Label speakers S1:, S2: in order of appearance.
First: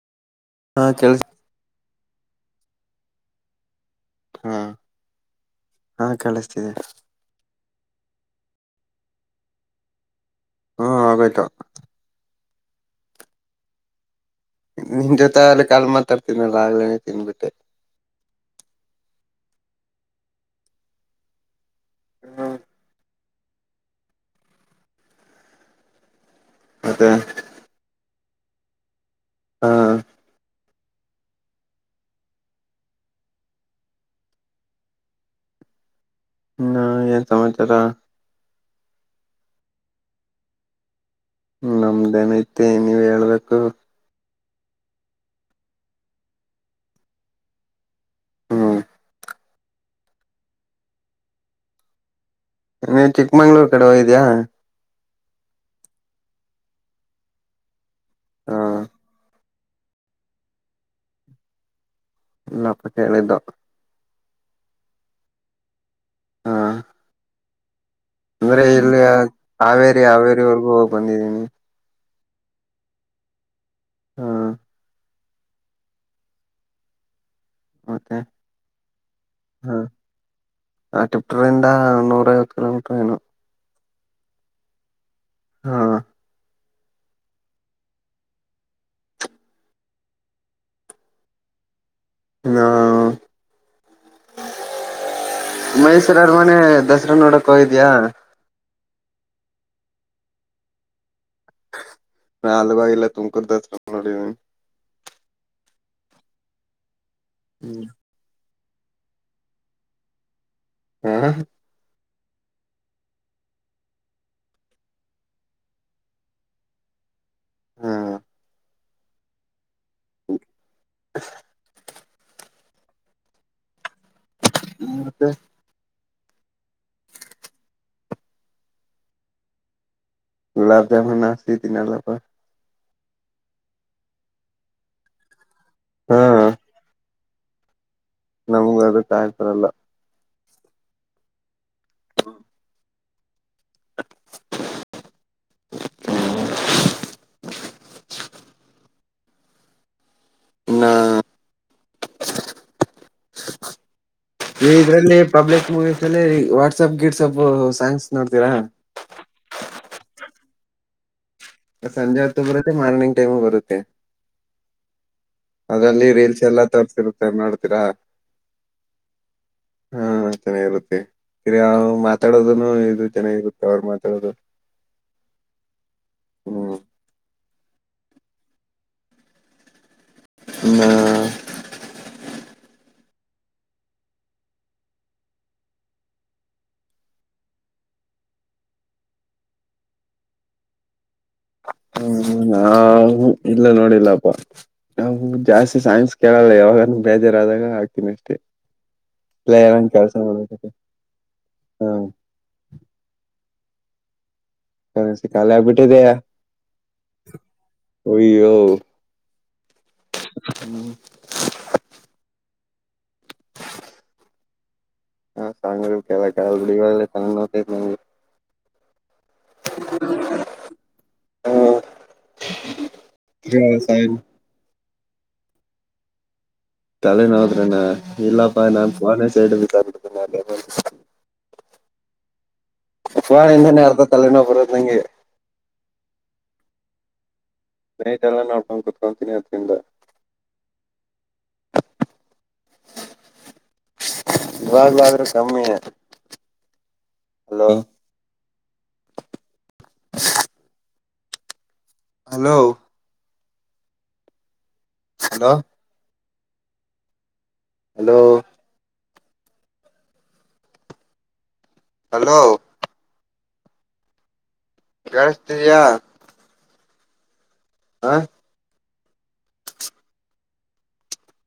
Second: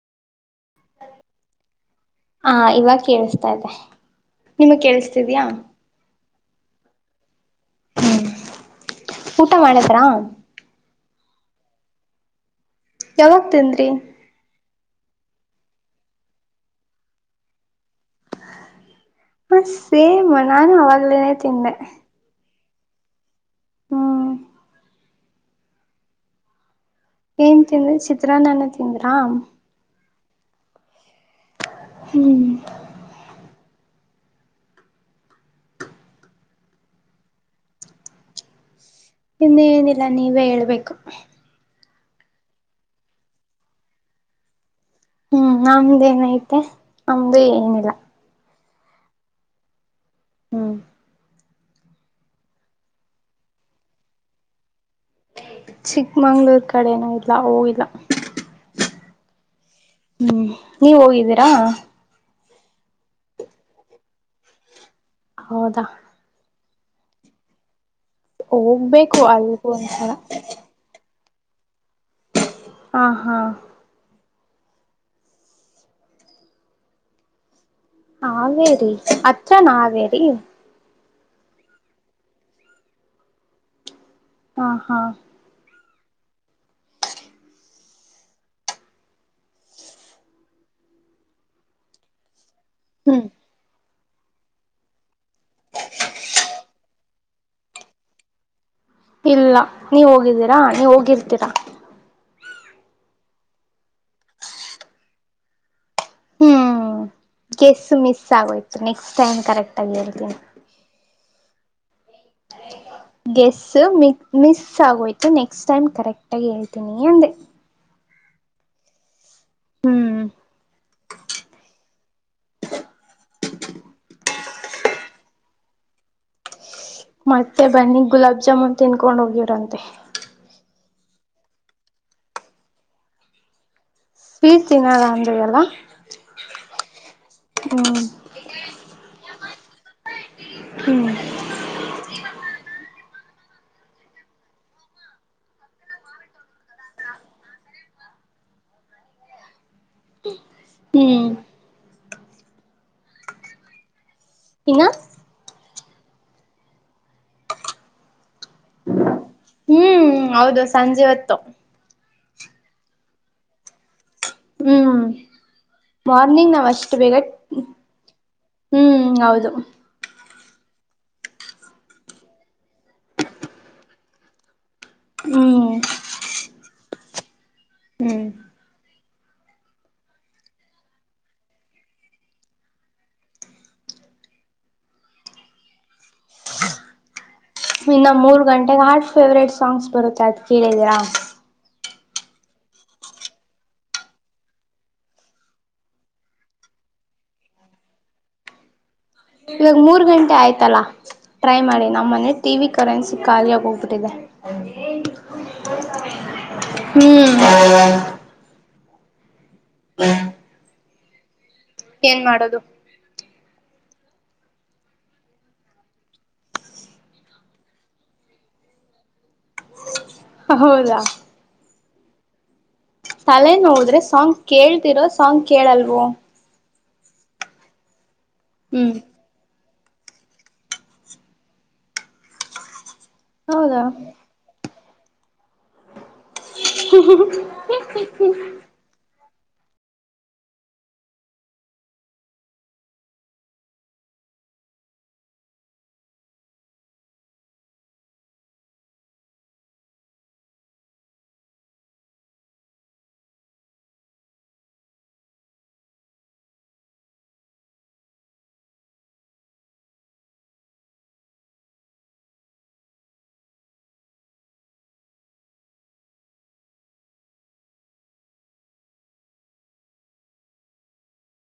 S1: ಹಾ ಕೇಳಸ
S2: ಹಾ ಇವಾಗ ಕೇಳಸ್ತಾ ಇದೆ ನಿಮಗ್ ಕೇಳಿಸತಿದ್ಯಾ
S1: ತ್ತದೆ
S2: ಹ್ಮ್ ಊಟ ಮಾಡಿದ್ರಾ
S1: ಹಾ ಹಾಗಾಯ್ತಾ
S2: ಯಾವಾಗ ತನ್್ರಿ
S1: ನಿನ್ ಜೊತೆ ಅಲ್ಲಿ ಕಾ ಮಾತಾಡ್ತೀನಲ್ಲ ಆಗ್ಲೇನೆೇ ತಿನ್ಬಿಟ್ಟೆ
S2: ಹ ಸೇಮ್ ನಾನು ಅವಾಗ್ಲೇನೆೇ ತಿಂದೆ ಹ್ಮ
S1: ಮತ್ತೆ
S2: ಏನ್ ತಿಂದ್ರ ಚಿತ್ರಾ ನನ್ನ ತಿಂದ್ರಾ
S1: ಹಾ
S2: ಹ್ಮ್
S1: ನಾ ಯ ಸಮಚಾರ
S2: ಇನ್ನು ಏನಿಲ್ಲ ನೀವೇ ಹೇಳ್ಬೇಕು
S1: ನಮ್ದೇನ ಐತೆ ನೀವ್ ಹೇಳ್ಬೇಕು
S2: ಹ್ಮ್ ನಮ್ದೇನಐತೆ ನಮ್ದು ಏನಿಲ್ಲ
S1: ಹ್ಮ್
S2: ಹ್ಮ್
S1: ನೀ ಚಿಕ್ಕಮಂಗ್ಳೂರ್ ಕಡೆ ಹೋಗಿದ್ದಿಯಾ
S2: ಚಿಕ್ಕಮಂಗ್ಳೂರ್ ಕಡೆಏನ ಇಲ್ಲ ಹೋಗಿಲ್ಲ
S1: ಹ್ಮ
S2: ಹ್ಮ್ ನೀವ ಹೋಗಿದ್ದೀರಾ
S1: ಇಪ್ಪ ಕೇಳಿದ್ದು
S2: ಹೌದಾ
S1: ಹಾ ಅಂದ್ರೆ ಇಲ್ಲಿ
S2: ಹೋಗ್ಬೇಕು ಅಲ್ಗೂ
S1: ಹಾವೇರಿ
S2: ಒಂದ್ಸಲ
S1: ಹಾವೇರಿವರೆಗೂ ಹೋಗಿ ಬಂದಿದೀನಿ
S2: ಹ ಹಾ
S1: ಹ್ಮ ಮತ್ತೆ
S2: ಹಾವೇರಿ
S1: ಹಾ
S2: ಅಚ್ಚನ್ವೇರಿ
S1: ಆ ಟಿಪ್ಟ್ರಂದ ನೂರ ಐವತ್ತು ಕಿಲೋಮೀಟ್ರ ಏನು
S2: ಹಾ ಹಾ
S1: ಹಾ ಹಾ
S2: ಹ್ಮ್
S1: ಮೈಸೂರ ಅರಮನೆ ದಸರಾ ನೋಡಕ ಹೊದ್ಯಾ
S2: ಇಲ್ಲ ನೀವ್ ಹೋಗಿದ್ದೀರಾ ನೀವ್ ಹೋಗಿರ್ತೀರಾ
S1: ನ ಅಲಭಾಗಿಲ್ಲ ತುಂಬಕದ ಕ ನೋಡಿ
S2: ಗೆಸ್ಸು ಮಿಸ್ ಆಗೋಯ್ತು ನೆಕ್ಸ್ಟ್ ಟೈಮ್ ಕರೆಕ್ಟ್ ಆಗಿ ಎತೀನಿ
S1: ಹ
S2: ಹ ಗೆಸ್ ಮ ಮಿಸ್ ಆಗೋಯ್ತು ನೆಕ್ಸ್ಟ್ ಟೈಮ್ ಕರೆಕ್ಟ್ಗಿ ಹೇಳ್ತೀನಿ ಅಂದ್ರೆ
S1: ಹಾ
S2: ಹ್ಮ್
S1: ಹ ಮತ್ತೆ
S2: ಮತ್ತೆ ಬನ್ನಿ ಗುಲಾಬ್ ಜಾಮೂನ್ ತಿನ್ಕೊಂಡ್ ಹೋಗವ್ರಂತೆ
S1: ಗುಲಬ ಜಾಮುನ್ ಅಸಿ ತಿಿನಲ್ಲಪ
S2: ಫೀಸ್ ತಿಿನಾರ ಅಂದ್ರ ಅಲ್ಲ
S1: ಹಾ
S2: ಹ್ಮ್
S1: ನಮಗ ಅದಕ್ ಆಗ್ ಬರಲ್ಲ
S2: ಹ್ಮ್
S1: ಹ್ಮ [unintelligible] ಇನ್ನ
S2: ಹ್ಮ್ ಇನ್ನ
S1: ಇದ್ರಲ್ಲಿ ಪಬ್ಲಿಕ್ ಮೂವೀಸ್ ಅಲ್ಲಿ ವಾಟ್ಸಪ್ ಗಿಡ್ಸ್ಪ್ ಸಾಂಗ್ಸ್ ನೋಡ್ತೀರಾ
S2: ಹ್ಮ್ ಹೌದು ಸಂಜೆ ಹೊತ್ತು
S1: ಸಂಜೆ ಹೊಗ್ತಬರುತ್ತ ಮಾರ್ನಿಂಗ ೈಮ್ ಬರುತ್ತೆ
S2: ಹ್ಮ್
S1: ಅದ್ರಲ್ಲಿ ರೀಲ್ಸ್
S2: ಮಾರ್ನಿಂಗ್
S1: ಎಲ್ಲಾ
S2: ನಾವ್ ಅಷ್ಟು ಬೇಗ
S1: ತೋರ್ಸಿರುತ್ತೆ ನೋಡ್ತೀರಾ
S2: ಹ್ಮ್ ಹೌದು
S1: ಹಾ ಚೆನ್ನಾಗಿರುತ್ತೆ ಹಿರಿಯ ಮಾತಾಡೋದನು ಇದು ಚೆನ್ನಾಗಿರುತ್ತೆ ಅವ್ರ ಮಾತಾಡೋದು
S2: ಹ್ಮ್
S1: ಹ್ಮ್
S2: ಹ್ಮ್
S1: ಮ್ಮ
S2: ಇನ್ನು ಮೂರು ಗಂಟೆಗೆ ಹಾರಟ್ ಫೇವ್ರೇಟ್ ಸಾಂಗ್ಸ್ ಬರುತ್ತೆ ಅ್ ಕೇಳಿದಿರಾ
S1: ಹ್ಮ ನಾ ಇಲ್ಲ ನೋಡಿಲ್ಲಪ್ಪ ನಾ ಜಾಸ್ತಿ ಸೈನ್ಸ್ ಕೇಳಲ್ಲ ಯ ಅವ ಬೇಜಾರಾದಾಗ ಹಾಕ್ತೀನಿ ಅಷ್ಟೇ
S2: [inaudible]
S1: ಇಲ್ಲ
S2: ಇವಾಗ
S1: ಏನನ್
S2: ಮೂರ್
S1: ಕೆಲ್ಸ
S2: ಗಂಟೆ
S1: ಮಾಡಬೇಕ
S2: ಆಯ್ತಲ್ಲಾ ಟ್ರೈ ಮಾಡಿ ನಮ್ಮ ಮನೆ ಟಿ ವಿ ಕರೆನ್ಸಿ ಖಾಲಿಯಾಗಿ ಹೋಗ್ಬಿು ದ [inaudible]
S1: ಹ ಸಿಿಕಾಲ ಬಿಟೆದಯ
S2: ಹ್ಮ್ ಹ
S1: ಹ್ಮ್ [unintelligible]
S2: ಏನ್ ಮಾಡದು
S1: ಹಾ ಸ ಕೆಲ್ಲ ಕಲ್ ಬಿಡಿಗ ಚ ನತ
S2: ಹೌದಾ
S1: [inaudible]
S2: ತಲೆ ನೋಡ್ರೆ ಸಾಂಗ್ ಕೇಳ್ತಿರೋ ಸಾಂಗ್ ಕೇಳಲ್ವ
S1: ತಲೆನ ಹೋದ್ರೆಣ್ಣ ಇಲ್ಲಪ್ಪಾ ನಾ
S2: ಹ್ಮ್
S1: ಫೋನ ಸೈಡ್ ಬಡ್ತ ಪ್ಪಳಿಂದನೇ
S2: ಹೌದಾ
S1: ಅರ್ಥತ್ಲೆನೋ ಬರುದ ನಂಗೆ
S2: ಹ
S1: ನೇಟ್ ಎಲ್ಲ ನಾ ಕುತ್ಕೊತೀನಿ ಅದ್ರಿಂದ
S2: ಹ
S1: ಇವಾಗ್ಾದ್ರೂ ಸಮ್ಮೀಯರ್ ಹಲೋ
S2: ಅ
S1: ಹಲೋ ಹಲೋ ಹಲೋ ಹಲೋ ಳಸ್ತಿದಯಾ ಹಾ